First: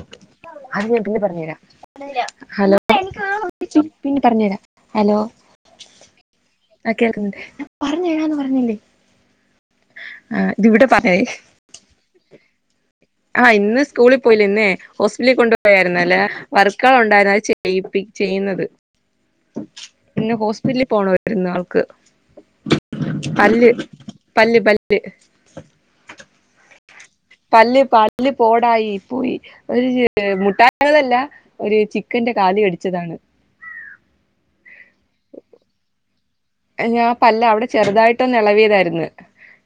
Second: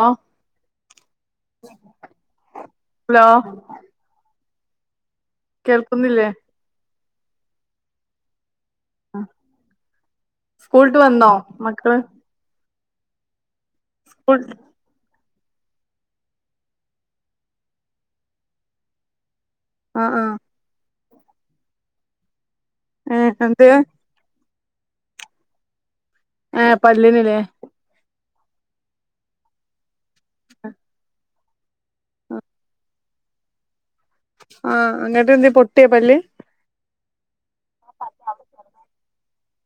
Hello അത് ഞാൻ പിന്നെ പറഞ്ഞു തരാ ഹലോ പിന്നെ പറഞ്ഞരാ ഹലോ കേൾക്കുന്നില്ലേ ആഹ് കേൾക്ക്ന്ന്ണ്ട് സ്കൂൾട്ട് പറഞ്ഞേ വന്നോ മക്കള് ആഹ് ഇന്ന് സ്കൂളിൽ സ്കൂൾ പോയില്ല ഇന്നെ ഹോസ്പിറ്റലിൽ കൊണ്ടുപയായിരുന്നു അല്ലെ വർക്കള് ഉണ്ടായിരുന്നു അത് ചെയ്യിപ്പ ചെയ്യുന്നത് ആ ആ എന്നെ ഹോസ്പിറ്റലില് പോണമായിരുന്നു ആള്ക്ക് ഏ എന്ത് പല്ല് പല്ല് പല്ല് ആഹ് പല്ല്ന്ല്ലേ പല്ല് പല്ല് പോടായി പോയി ഒരു മുട്ടായകളല്ല ഒരു ചി ക്കന്റെ കാല് കടിച്ചതാണ് ആഹ് അങ്ങനട്ടെന്തേ പൊട്ട്യോ പല്ല് ഞാ പല്ല് അവിടെ ചെറുതായിട്ടൊന്ന് ഇളവിയതായിരുന്നു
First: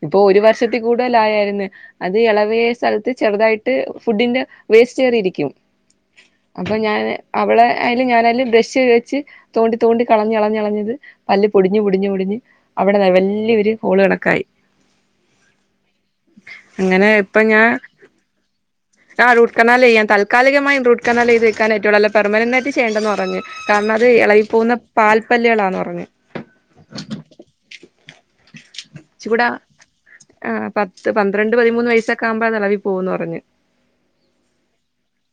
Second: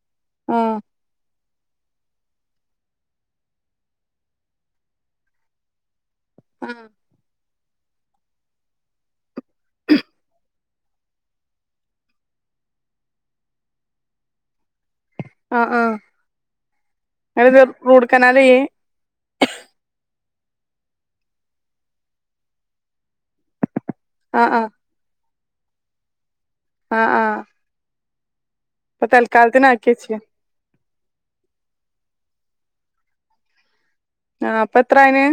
ഇപ്പൊ ഒരു ആ വർഷത്തി കൂടുതലായേര്ന്ന് ആായായിരുന്നു അത് ഇളവിയ സ്ഥലത്ത് ചെറുതായിട്ട് ഫുഡിന്റെ വേസ്റ്റ് കയറിയിരിക്കും അപ്പൊ ഞാന് അവളെ അയില് ഞാനയ്ല് ബ്രഷ് വെച്ച് തോണ്ടി തോണ്ടി കളഞ്ളഞ്ഞളഞ്ഞത് പല് പൊടിഞ് പൊടിഞ് പൊടിഞ് അവിടെ വല്ല്യൊരു ഹോള് കണക്കായി ആഹ് ആഹ് അങ്ങനെ അ ഇങ്‌ട്ത് റൂട്ട് കനാലേയ്യേ ആഹ് റൂട്ട് കാനാലെയ്യാ താൽക്കാലികമായും റൂട്ട്കനാലെയ്ത് വക്കാനേറ്റുള്ളൂ അല്ല പെർമനന്റായിട്ട് ചെയ്യണ്ടന്ന് പറഞ്ഞു കാരണം അത് ആ ഇളകി ആ പോകുന്ന പാൽപ്പല്ലുകളളാന്ന് പറഞ് ആഹ് ആഹ് [inaudible] പ്പ തൽക്കാൽത്തിനാക്ക്യച്ചി ആഹ് പത് പന്ത്രണ്ട് പതിമൂന്ന് വയസ്സൊക്കെ ആഉമ്പോ അതളവി പോവൂന്ന് പറഞ്ഞ് ആഹ് അപ്പൊ എത്രായിന്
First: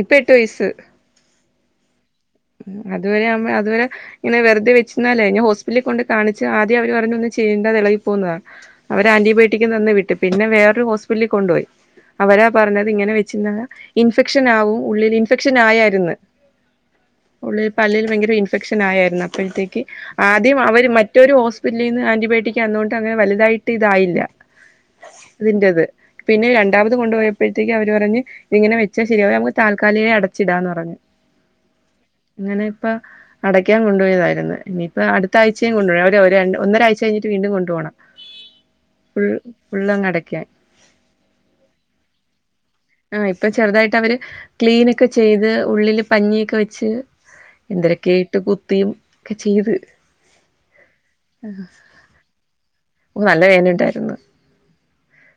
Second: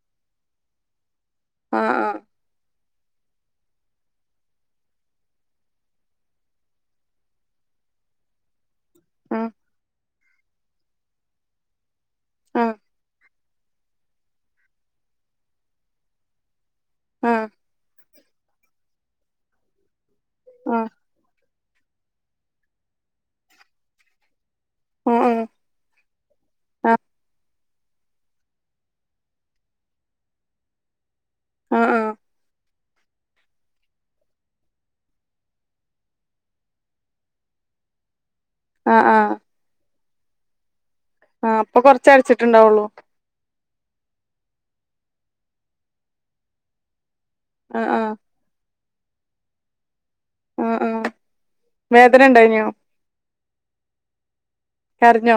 ഇപ്പോ എട്ട് വയസ്സ് ആഹ് ആഹ് അതുവരെ നമ്മ അതുവരെ ഇങ്ങനെ വെറുതെ വെച്ച് ഇന്നാല് ഞാൻ ഹോസ്പിറ്റലിൽ കൊണ്ട് കാണിച്ച് ആദ്യം അവര് പറഞ് ഒന്ന് ചെയ്യണ്ട അതെളകി പോകുന്നതാ അവര് ആ ആന്റിബയോട്ടിക് തന്ന് വിട്ട് പിന്നെ വേറൊരു ഹോസ്പിറ്റലിൽ കൊണ്ടുപോയി അവരാ ആ പറഞ്ഞത് ഇങ്ങെനേ വെ [unintelligible] ഇൻഫെക്ഷൻ ആവും ഉള്ളിൽ ഇൻഫെക്ഷൻ ആയായിരുന്നു ആ ഉള്ളിൽ പല്ലിൽ ഭയങ്കര ഇൻഫെക്ഷൻ ആയായിരുന്നു അപ്പോഴത്തേക്ക് ആദ്യം ആ അവര് മറ്റൊരു ഹോസ് പിന്നെ ഇന്ന് ആന്റിബയോടിക്ക് ആന്നുകൊണ്ട് അങ്ങനെ വലുതായിട്ട് ഇതായില്ല ആഹ് ആഹ് ഇതിന്റത് പിന്നെ രണ്ടാമത് കൊണ്ടു പോയപ്പോഴത്തേക്ക് അവര് പറഞ്ഞ് ഇതിങ്ങനെവെച്ചാ ശരിയാവൂലാ നമ്മുക്ക് ഇത് താൽക്കാലികായി അടച്ചിടാന്ന് പറഞ്ഞു ആ ഇങ്ങനെ ഇപ്പ അടക്കാൻ കൊണ്ടുപോയതായിരുന്നു ഞ്ഞിപോ അടുത്ത ആഴ്ചയും കൊണ്ടുപോണം ഒര് ഒര് ഒന്നരാഴ്ച കഴിഞ്ഞിട്ട് വീണ്ടും കൊണ്ട് പോണം ആ ആ ഫുൾ ആ - ഫുള്ളൊന്ന് അടക്കാൻ ആഹ് ഇപ്പൊകുറച്ച് അടച്ചിട്ടുണ്ടാവുള്ളൂ ആഹ് ഇപ്പൊ ചെറുതായിട്ട് അവര് ക്ലീനൊക്കെ ചെയ്ത് ഉള്ളില് പഞ്ഞിയൊക്കെ വെച്ച് ആ ആ എന്തരൊക്കെയ ആയിട്ട് കുത്തിയും ഒക്കെ ചെയ്ത് ആ ആ വേദന ഉണ്ടായിനോ നല്ല വേദന ഉണ്ടായിരുന്നു കരഞ്ഞോ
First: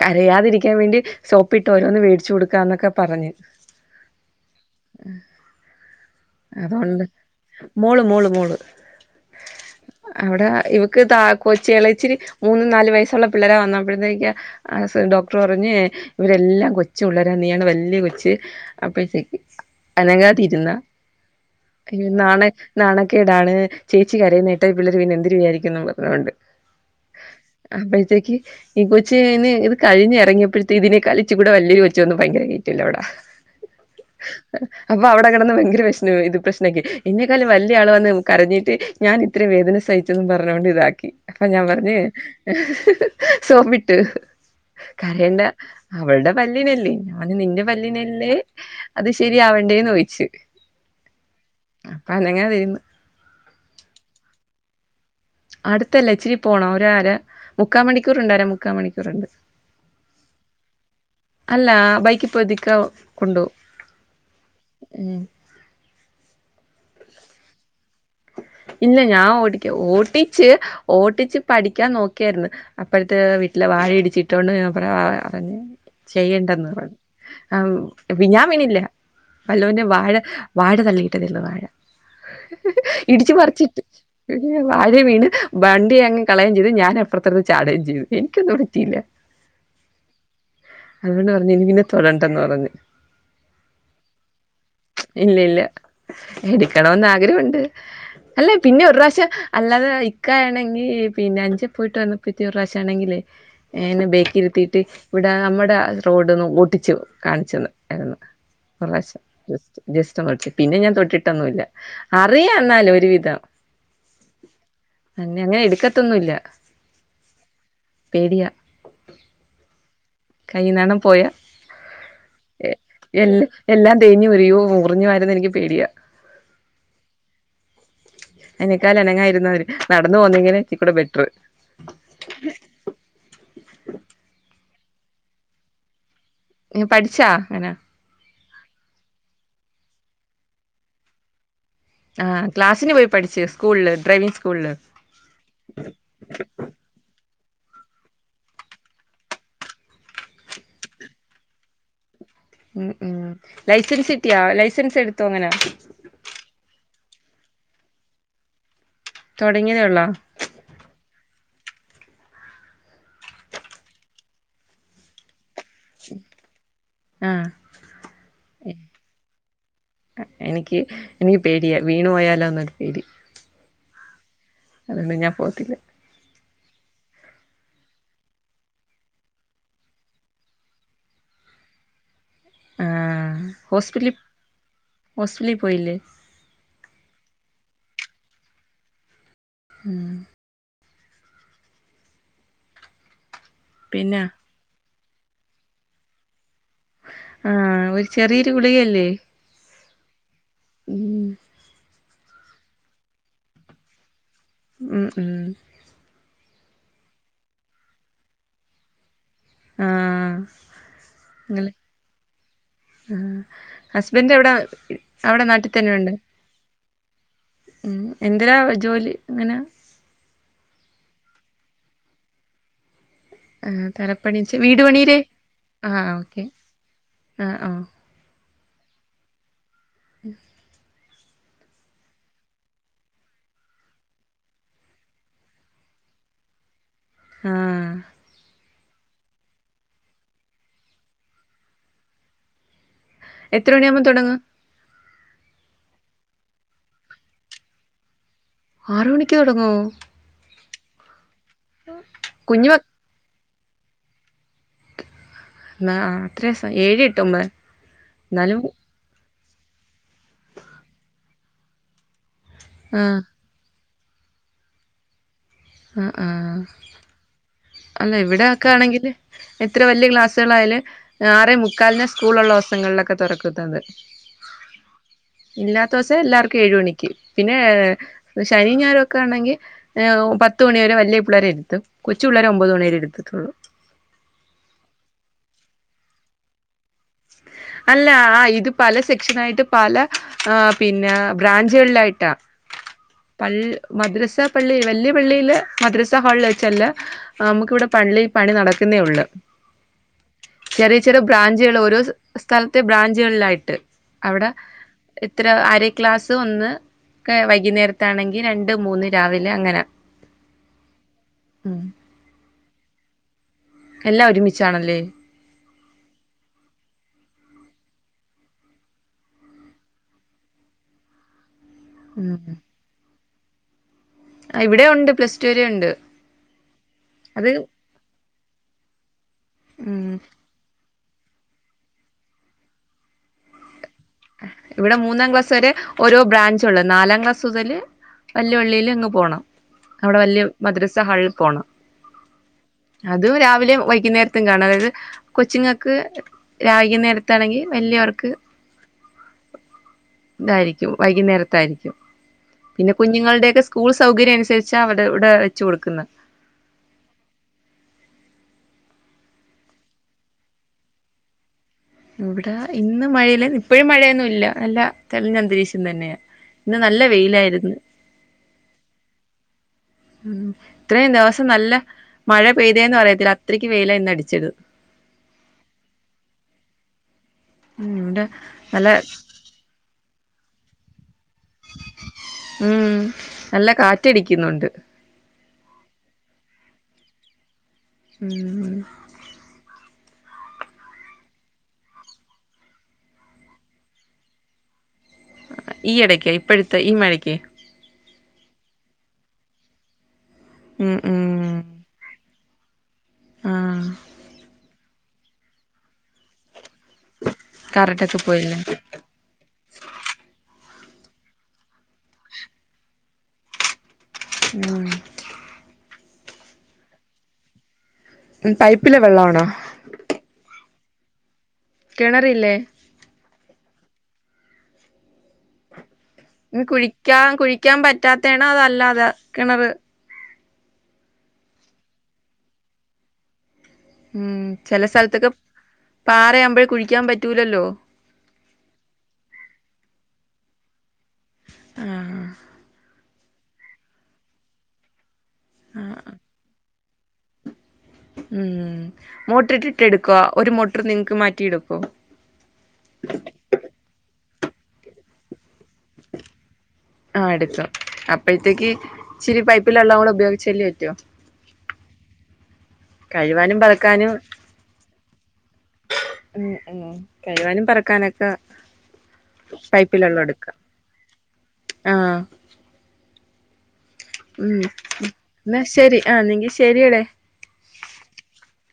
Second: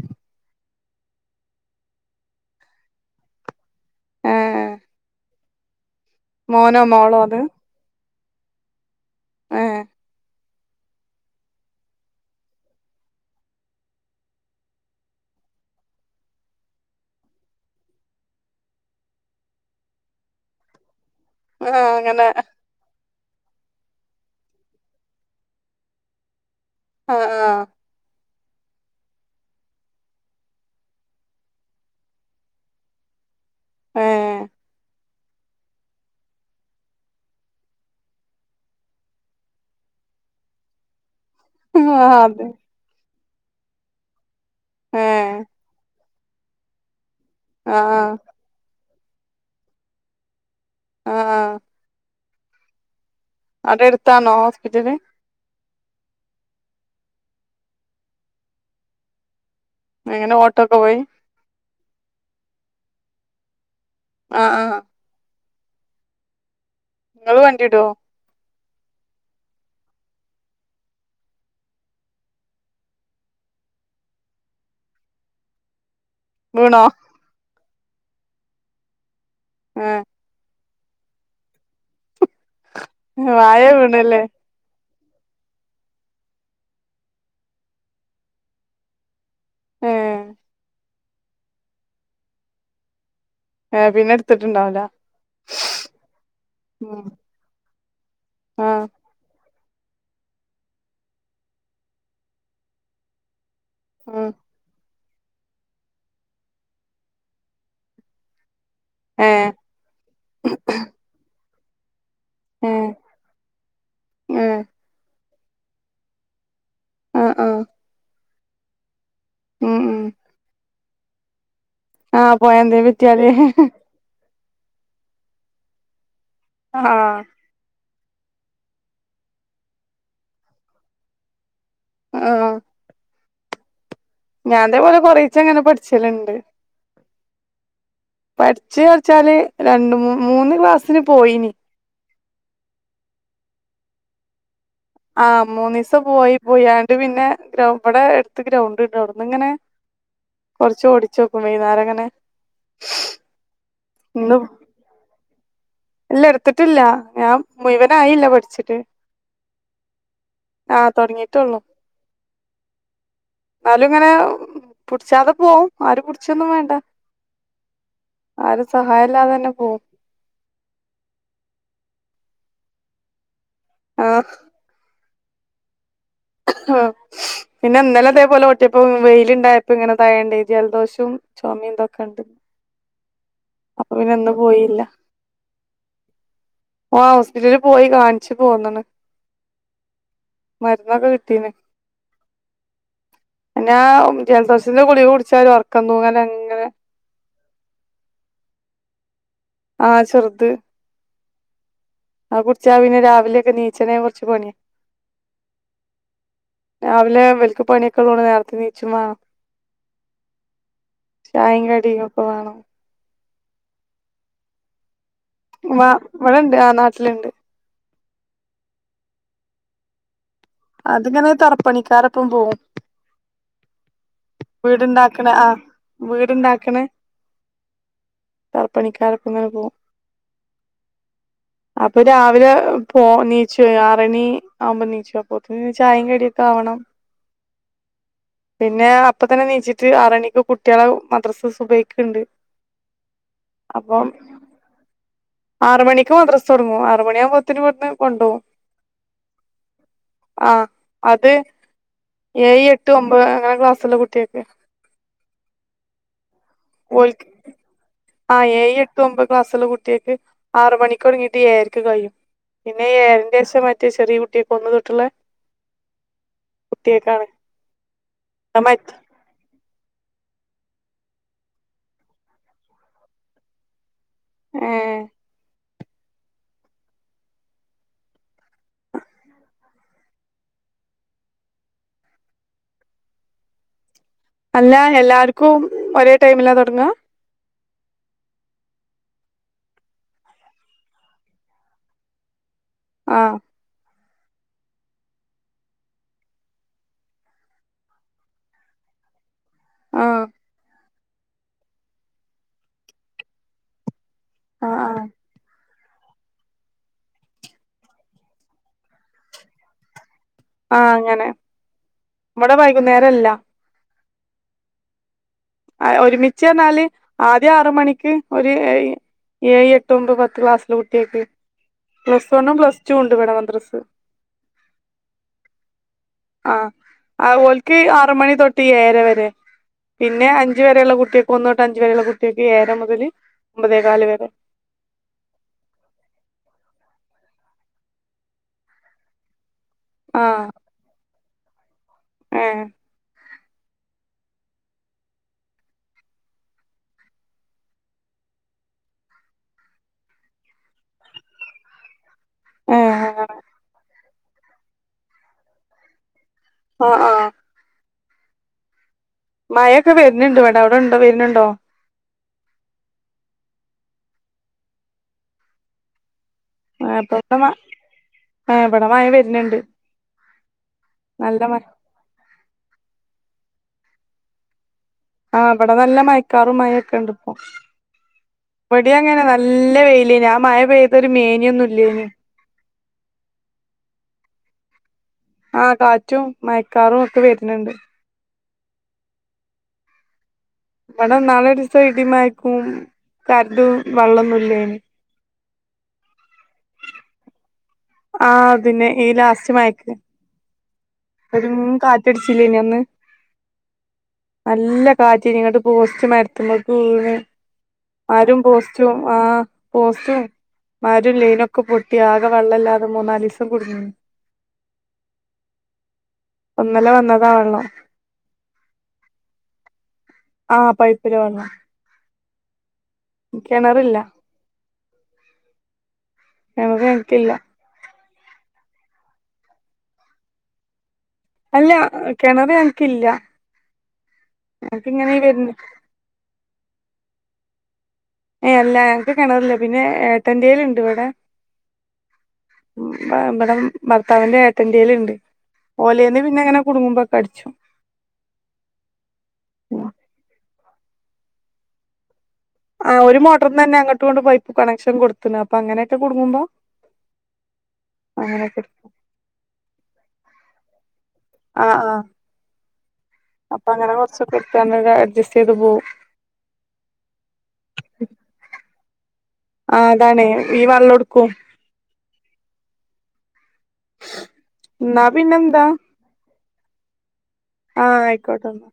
കരയാതിരിക്കാൻ വേണ്ടി സോപ്പിട്ട് ഓരോന്ന് വേടിച്ചു കൊടുക്കാന്നൊക്കെ പറഞ്ഞ് ഏ ആഹ് മോനോ അതുകൊണ്ട് മോളോ അത് മോള് മോള് മോള് ആഹ് അവിടെ ഇവക്ക് താ ക്കൊച്ചി ഇളയച്ചിരി മൂന്ന് നാല് വയസ്സുള്ള പിള്ളരെ വന്നപ്പോയത്തേക് ആഹ് ഡോക്ടർ പറഞ്ഞ് ഇവരെല്ലാം കൊച്ച് പിള്ളരാ നീയാണ് വല്ല്യ കൊച്ച് അപ്പഴത്തേക്ക് അനങ്ങാതിരുന്ന ആ അങ്ങനെ നാണ നാണക്കേടാണ് ചേച്ചി കരയുന്നത് കേട്ടാൽ ഈ പിള്ളേർ പിന്നെ എന്തിര് വിചാരിക്കുംന്ന് പറഞ്ഞോണ്ട് ആഹ് ആഹ് അപ്പഴത്തേക് ഈ കൊച്ച് അയിന് ഇത് കഴിഞ് എറങ്ങിയപ്പഴത്തേന് ഇതിനെകാല് ഇച്ചിരി കൂടെ വലിയൊരു കൊച്ചുവന്ന് ഭയങ്കര നീറ്റലവടെ ഏ അപ്പം അപ്പൊ അവിടെ കടന്ന് ഭയങ്കര പ്രശ്നമായി ഇത് പ്രശ്നാക്കി ഇന്നേക്കാളും വലിയ ആൾ വന്ന് കരഞ്ഞിട്ട് ഞാൻ ഇത്രയും വേദന സഹിച്ചെന്നും പറഞ്ഞോണ്ട് ഇതാക്കി അപ്പൊ ഞാൻ പറഞ്ഞ് ആ അതെ സോപ്പിട്ട് ഏ കരയണ്ട അവളുടെ പല്ലിനല്ലേ? അത് നിന്റെ ആ പല്ലിനല്ലേ അത് ശരിയാവണ്ടേന്ന് ചോയിച്ച് ആഹ് അപ്പൊ അനങ്ങാതിരുന്ന് അവിടെ അടുത്താണോ ഹോസ്പിറ്റല്? അടുത്തല്ല ഇച്ചിരി പോണം ഒര് അര മുക്കാ മണിക്കൂറുണ്ട് അരാ മുക്കാ മണിക്കൂറ്ണ്ട് എങ്ങനെ ഓട്ടോക്കോ പോയി? അല്ല ബൈക്ക് പോയത് ഇക്ക കൊണ്ടുപോകും ആഹ് ആഹ് ഉം ഇങ്ങള് വണ്ടി വിടോ? ഇല്ല ഞാൻ ഓടിക്ക ഓട്ടിച്ച് ഓട്ടിച്ച് പഠിക്കാൻ നോക്കിയായിരുന്നു അപ്പറത്തെ വീട്ടിലെ വാഴ ഇടിച്ചിട്ടോണ്ട് [unintelligible] ചെയ്യണ്ടെന്ന് വീണോ പറഞ്ഞു ആഹ് ഞാൻ വീണില്ല വല്ലോന്റെ ഏ വാഴ വാഴ തള്ളിയിട്ടതെ ഒള്ളു വാഴ ഇടിച്ചു വാഴ പറിച്ചിട്ട് വീണല്ലേ വാഴേം വീണ് വണ്ടി അങ്ങ് കളയും ചെയ്തു ഞാൻ അപ്പറത്ത് എടുത്ത് ചാടുകയും ചെയ്തു എനിക്കൊന്നും പറ്റിയില്ല ആഹ് അതുകൊണ്ട് പറഞ്ഞ് ഇനിയിതിമ്മെ തൊടണ്ടന്ന് പറഞ്ഞു ഏ പിന്നെ എടുത്തിട്ടുണ്ടാവൂല ഇല്ലയില്ല ഉം എടുക്കണംന്ന് ആഗ്രഹവുണ്ട് അല്ല ആ പിന്നെ ഒരു പ്രാവിശ്യം അല്ലാതെ ഇക്ക ആണെങ്കി പിന്നെ അഞ്ചേ പോയിട്ട് വന്നപ്പം ഒരു പ്രാവിശ്യാണെങ്കിലേ എന്നെ ഉം ബേക്കി ഇരുത്തിട്ട് ഇവടെ നമ്മുടെ റോഡ് ഓട്ടിച്ചു കാണിച്ച് തന്നായിരുന്നു ഒരു പ്രാശ്യം ഏ ജസ്റ്റ് ജസ്റ്റൊന്ന് ഓടിച്ച് പിന്നെ ഞാൻ തൊട്ടിട്ടൊന്നുവില്ല അ അറിയാ ഏ എന്നാലും ഒരു വിധം ഏ അങ്ങനെ എടുക്കത്തൊന്നുവില്ല ആഹ് ആഹ് പേടിയ ഉം ഉം കയ്യിന്നാണം പോയ ആ പോയ എ എന്തേ പറ്റിയാല് എല്ലാം എല്ലാം തീ തേഞ്ഞു വരുകയോ മുറിഞ്ഞു വരുന്നോ എനിക്ക് പേടിയാ ആഹ് കാല് അനങ്ങാതിരുന്നവര് നടന്ന് പോന്നങ്കില് കൊറച്ച് കൂടെ ബെറ്ററ് ആഹ് ഞാൻ ഇതേപോലെ കൊറേച്ചെങ്ങനെ പഠിച്ചല്ണ്ട് പഠിച്ചാ അങ്ങനെ പഠിച്ചൂ വെച്ചാല് രണ്ടൂ മൂന്ന് ക്ലാസ്സിന് പോയിന് ആഹ് ക്ലാസിന് പോയി പഠിച്ചു സ്കൂളില് ഡ്രൈവിങ് സ്കൂളില് ആഹ് മൂന്ന് ദിവസം പോയി പോയാണ്ട് പിന്നെ ഗ്ര ഇവിടെ അടുത്ത് ഗ്രൗണ്ട് ഇണ്ട് അവിടന്ന് ഇങ്ങനെ കുറച്ച് ഓടിച്ച്നോക്കും വൈകുന്നേരം അങ്ങനെ ഉം ഉം ലൈസൻസ് ഇന്ന് കിട്ടിയോ ലൈസൻസ് എടുത്തോ അങ്ങനെ ഇല്ല എടുത്തിട്ടില്ല ഞാൻ മുഴുവനായില്ല പഠിച്ചിട്ട് തുടങ്ങിയതേ ഉള്ളോ ആഹ് തൊടങ്ങിട്ടുള്ളൂ എന്നാലും ഇങ്ങനെ പുടിച്ചാതെ പോവും ആരും പിടിച്ചൊന്നും വേണ്ട ആഹ് ആരും സഹായല്ലാതെ തന്നെ പോകും എനിക്ക് എനിക്ക് പേടിയാണ് വീണു പോയാലോ എന്നൊരു പേടി ആഹ് അതുകൊണ്ട് ഞാൻ പോവത്തില്ല ആഹ് പിന്നെ ഇന്നലെ അതേപോലെ ഓട്ടിയപ്പോ വെയില് ഇണ്ടായപ്പോ ഇങ്ങനെ തായേണ്ട് ജലദോഷം ചൊമയും ഇതൊക്കെ ഉണ്ട് ആഹ് അപ്പൊ ഹോസ്പിറ്റലി പിന്നെ ഇന്ന് പോയില്ല ഹോസ്പിറ്റലി പോയില്ലേ ഓഹ് ഹോസ്പിറ്റലില് പോയി കാണിച്ചു പോന്ന്ണ് ഉം മരുന്നൊക്കെ കിട്ടീണ് പിന്നാ പിന്നെ ജലദോഷത്തിന്റെ ഗുളിക കുടിച്ചാല് ഉറക്കം തൂങ്ങല്തന്നെ ആഹ് ഒരു ചെറിയൊരു ഗുളികല്ലേ ആഹ് ചെറുത് ആ കുടിച്ച പിന്നെ രാവിലെ ഒക്കെ നീച്ചണേ കുറച്ച് പണിയാ ഉം ഉം രാവിലെ ഇവർക്ക് പണിയൊക്കെള്ളൂണ്ട് നേരത്തെ നീച്ചും വേണം ആഹ് ആഹ് ചായിം ഇങ്ങള് കടിയും ഒക്കെ വേണം ആഹ് ഹസ്ബൻ്റ് എവിടെ അവിടെ നാട്ടിൽ തന്നെ ഉണ്ട് ഇവിടെണ്ട് ആ നാട്ടിലുണ്ട് എന്തിനാ ജോലി എങ്ങനാ അതിങ്ങനെ തറപ്പണിക്കാരൊപ്പം പോകും ആഹ് തറപ്പണിച്ച് വീട് പണിടെ വീടുണ്ടാക്കണ ആ ആഹ് ഓക്കെ വീടുണ്ടാക്കണ ആഹ് ആഹ് തറപ്പണിക്കാരൊപ്പങ്ങനെ പോവും അപ്പം രാവിലെ പോ നീച്ചൊയ് ആറണി ആവുമ്പോ നീച്ചും ഉം ചായീം കട്യോക്കാവണം ആഹ് പിന്നെ അപ്പതന്നെ നീച്ച്ട്ട് ആറണിക്ക് കുട്ട്യാളെ മദ്റസ് സുബൈക്ക്ണ്ട് എത്ര മണിയാകുമ്പോ അപ്പം തുടങ്ങും ആറ് മണിക്ക് മദ്രസ് തൊടങ്ങും ആറ് മണ്യാവുമ്പോത്തിന് ഇവ്ട്ന്ന് കൊണ്ടോവും ആറ് മണിക്ക് തൊടങ്ങോ ആഹ് അത് ഏഴ്, കുഞ്ഞു എട്ട്, ഒമ്പത് അങ്ങനെ ക്ലാസ്സ്ള്ള കു ട്ട്യേക്ക് ഇന്നാ ആഹ് എത്രേസാ ഏഴ്, എട്ട്, ഒമ്പത് ആഹ് എന്നാലും ഏയ്, എട്ട് ഒമ്പത് ക്ലാസ്സ്ള്ള കുട്ട്യേക്ക് ആറ് മണിക്കൊടങ്ങീട്ട് ഏയരക്ക് കയ്യും പിന്നെ ഈ ആ ഏഴിന്റെശം മറ്റേ ചെറ്യേ കുട്ട്യേക്ക് ഒന്ന് തൊട്ട്ള്ളെ ആഹ് ആഹ് അല്ല ഇവടെ അത് ഒക്കെ മറ്റ് ആണെങ്കില് എത്ര വല്ല്യ ക്ലാസ്സ്കളായാല് ആറേ മുക്കാലിനാ സ്കൂളൊള്ള ദിവസങ്ങളിലൊക്കെ തൊറക്കുന്നത് ഏഹ് ഇല്ലാത്തോസം എല്ലാർക്കും ഏഴ് മണിക്ക് പിന്നേ ശനിയും, ഞായറൊക്കെ ഇണ്ടെങ്കി ഏഹ് ഓഹ് പത് പത്ത് മണി വരെ വല്ല്യ പിള്ളേരെ ഇരുത്തും കൊച്ചു പിള്ളേരെ ഒമ്പത് മണിവരെ ഇര്ത്തത്തൊള്ളു അല്ലാ എല്ലാര്ക്കും ഒരേ ടൈമിലാ തൊടങ്ങാ? അല്ലാ ആഹ് ഇത് പല സെക്ഷനായിട്ട് പല ആഹ് പിന്നെ ബ്രാഞ്ചുകളിലായിട്ടാ ആഹ് പൾ മദ്രസാ പള്ളി വല്ല്യ പള്ളീല് മദ്രസ്സാ ഹാളില് വെച്ചെല്ലാ ആഹ് നമ്മക്കിവടെ പള്ളി പണി നടക്ക്ന്നേ ഒള്ള് ആഹ് ചെറിയ ചെറിയ ബ്രാഞ്ചുകൾ ഓരോ സ് സ്ഥലത്തെ ബ്രാഞ്ചുകളിലായിട്ട് അവടെ ആഹ് ആഹ് ഇത്ര അര ക്ലാസ്സ് ഒന്ന് ക്കെ വൈകുന്നേരത് ത്താണെങ്കി രണ്ട്, മൂന്ന് രാവിലെ അങ്ങനെ ആഹ് അങ്ങനെ ഉം ഇവടെ വൈകുന്നേരെല്ലാ എല്ലാം ഒര്മിച്ചാണല്ലേ ആഹ് ഒര്മിച്ച് പറഞ്ഞാല് ആദ്യ ആറ് മണിക്ക് ഒര് ഏയ് ഏയ്, എട്ട്, ഒമ്പത്, പത്ത് ക്ലാസ്സിലെ കുട്ട്യേക്ക് പ്ലസ് ഉം വണ്ണും പ്ലസ് ടൂണ്ട് ഇവടെ മദ്രസ്സ് ഇവിടെ ഉണ്ട് പ്ലസ് ടു വരെ ഉണ്ട് ആഹ് ആഹ് അത് ഓൽക്ക് ആറ് മണി തൊട് ട്ട് ഏയെര വെരെ ഉം പിന്നെ അഞ്ചു വെരെള്ള കുട്ട്യേക്ക് ഒന്ന് തൊട്ട് അഞ്ചു വരെള്ള കുട്ട്യേക്ക് ഏയെര മുതല് ഒമ്പതേകാല് വരെ ഇവടെ മൂന്നാം ക്ലാസ് വരെ ഓരോ ബ്രാഞ്ചൊള്ളാ നാലാം ക്ലാസ്സു മുതല് വല്യ പള്ളീല് അങ്ങ് പോണം അവടെ വല്ല്യ ആഹ് മദ്രസ്സാ ഹാളില് പോണം ഏഹ് അത് രാവിലേം വൈകുന്നേരത്തും കാണും അതായത് കൊച്ച്ങ്ങക്ക് രാ വൈകുന്നേരത്താണെങ്കി വെല്ല്യവർക്ക് ഇതായിരിക്കും വൈകുന്നേരത്തായിരിക്കും പിന്നെ ഏഹ് കുഞ്ഞുങ്ങളുടെയൊക്കെ സ്കൂൾ സ് സൗകര്യം അനുസരിച്ചാ അവര് ഇവിടെ വെച്ച് കൊടുക്കുന്നെ ആഹ് ആഹ് മഴെയെക്കെ വെര്ന്ന്ണ്ടിവടെ അവടെ ഇണ്ടോ വെര്ണ് ണ്ടോ? ഇവടെ ഇന്ന് മഴയില്ലാ ഇപ്പഴും മഴയൊന്നുല്ലാ നല്ല തെളിഞ്ഞ അന്തരീക്ഷം തന്നെയാ ഇന്ന് ഏഹ് നല്ല ഇപ്പൊ ഇവിടെ മ വെയിലായിര്ന്ന് ഏഹ് ഇവിടെ മഴ വരുന്നുണ്ട് ഉം ഇത്രേം ദിവസം നല്ല മഴ പെയ്തെയാന്ന് പറയത്തില്ലാ അത്രയ്ക്ക് വെയിലാ ഇന്ന് അടിച്ചത് ആഹ് ഇവടെ നല്ല മയക്കാറും മയെക്കെ ഇണ്ട് ഇപ്പം ഉം ഇവിടെ നല്ല ഇവടി അങ്ങനെ നൽ നല്ല വെയിലേനി ആ മഴ പെയ്ത ഒരു മേനിയൊന്നുല്ലേനി ഉം നല്ല കാറ്റടിക്കുന്നൊണ്ട്. ആഹ് കാറ്റും മയക്കാറും ഒക്കെ വെരുന്ന്ണ്ട് ഉം ഇവിടെ ഇന്നാൾ ഒരു ദിവസം ഇടിയും മഴയും കറണ്ടും വെള്ളമൊന്നും ഇല്ലേനു. ഈ ഇടയ്ക്ക് ഇപ്പഴത്തെ ഈ മഴയ്ക്ക്. ആഹ് അതിനെ ഈ ലാസ്റ്റ് മഴയ്ക്ക്. ഉം ഉം പേരും കാറ്റടിച്ചില്ലേനി അന്ന് ആഹ് നല്ല കാറ്റ് ഇങ്ങോട്ട് പോസ്റ്റ് മര മരത്തുമ്മയ്ക്ക് വീണ് കറണ്ടൊക്കെ ആരും പോയില്ലേ പോസ്റ്റും. ആഹ് പോസ്റ്റും മരവും ലൈൻ ഒക്കെ പൊട്ടി ആകെ വെള്ളമില്ലാതെ മൂന്നാലു ദിവസം കുടുങ്ങി. ഉം ഇന്നലെ വന്നത് വെള്ളം. പൈപ്പിലെ വെള്ളം ആണോ? ആഹ് പൈപ്പില് വന്നു. കിണർ ഇല്ലേ? കിണറില്ല. ഉം കിണറ് ഞങ്ങക്കില്ല കുഴിക്കാൻ കുഴിക്കാൻ പറ്റാത്തതാണോ അതോ അല്ലാതെ കിണറ്. അല്ല കിണറ് ഞങ്ങൾക്കില്ല. ഉം ചെല സ്ഥലത്തൊക്കെ വരുന്ന പാറയാവുമ്പോഴേ കുഴിക്കാൻ പറ്റൂലല്ലോ? ഏഹ് അല്ല ഞങ്ങൾക്ക് കിണറില്ല, പിന്നെ ഏട്ടന്റെയിലുണ്ട് ഇവിടെ. ആഹ് ഉം പ്പെ ഇവിടെ ഭർത്താവിന്റെ ഏട്ടന്റെയിലുണ്ട്, ഓല് ആഹ് തന്നെ പിന്നെ അങ്ങനെ. കുടുങ്ങുമ്പോ കടിച്ചു. ഉം മോട്ടറിയിട്ട് എടുക്കുവോ ഒരു മോട്ടർ നിങ്ങൾക്ക് മാറ്റിയെടുക്കുവോ? ആഹ് ഒരു മോട്ടറിന്ന് തന്നെ അങ്ങോട്ട് എങ്ങോട്ടും പൈപ്പ് കണക്ഷൻ കൊടു ത്ത് അപ്പൊ അങ്ങനെയൊക്കെ കുടുങ്ങുമ്പോ ആഹ് എടുക്കും അങ്ങനെ ഒക്കെ. അപ്പോഴത്തേക്ക് ഇച്ചിരി പൈപ്പിലുള്ള കൂടെ ഉപയോഗിച്ചല്ലേ പറ്റോ? ആഹ് ആഹ് കഴുവാനും അപ്പൊ അങ്ങനെ പറക്കാനും കൊറച്ച് ഒക്കെ എടുത്തോണ്ട് അഡ്ജസ്റ്റ് ചെയ്ത് പോവും. ഉം ഉം കഴുവാനും പേരക്കാനും ഒക്കെ. ആഹ് അതാണ് ഈ വെള്ളം എടുക്കും. ആഹ് ഉം എന്നാ ശരി ആഹ് അന്നെങ്കിൽ ശരിയേടെ. ആഹ് ആയിക്കോട്ടെ എന്നാ.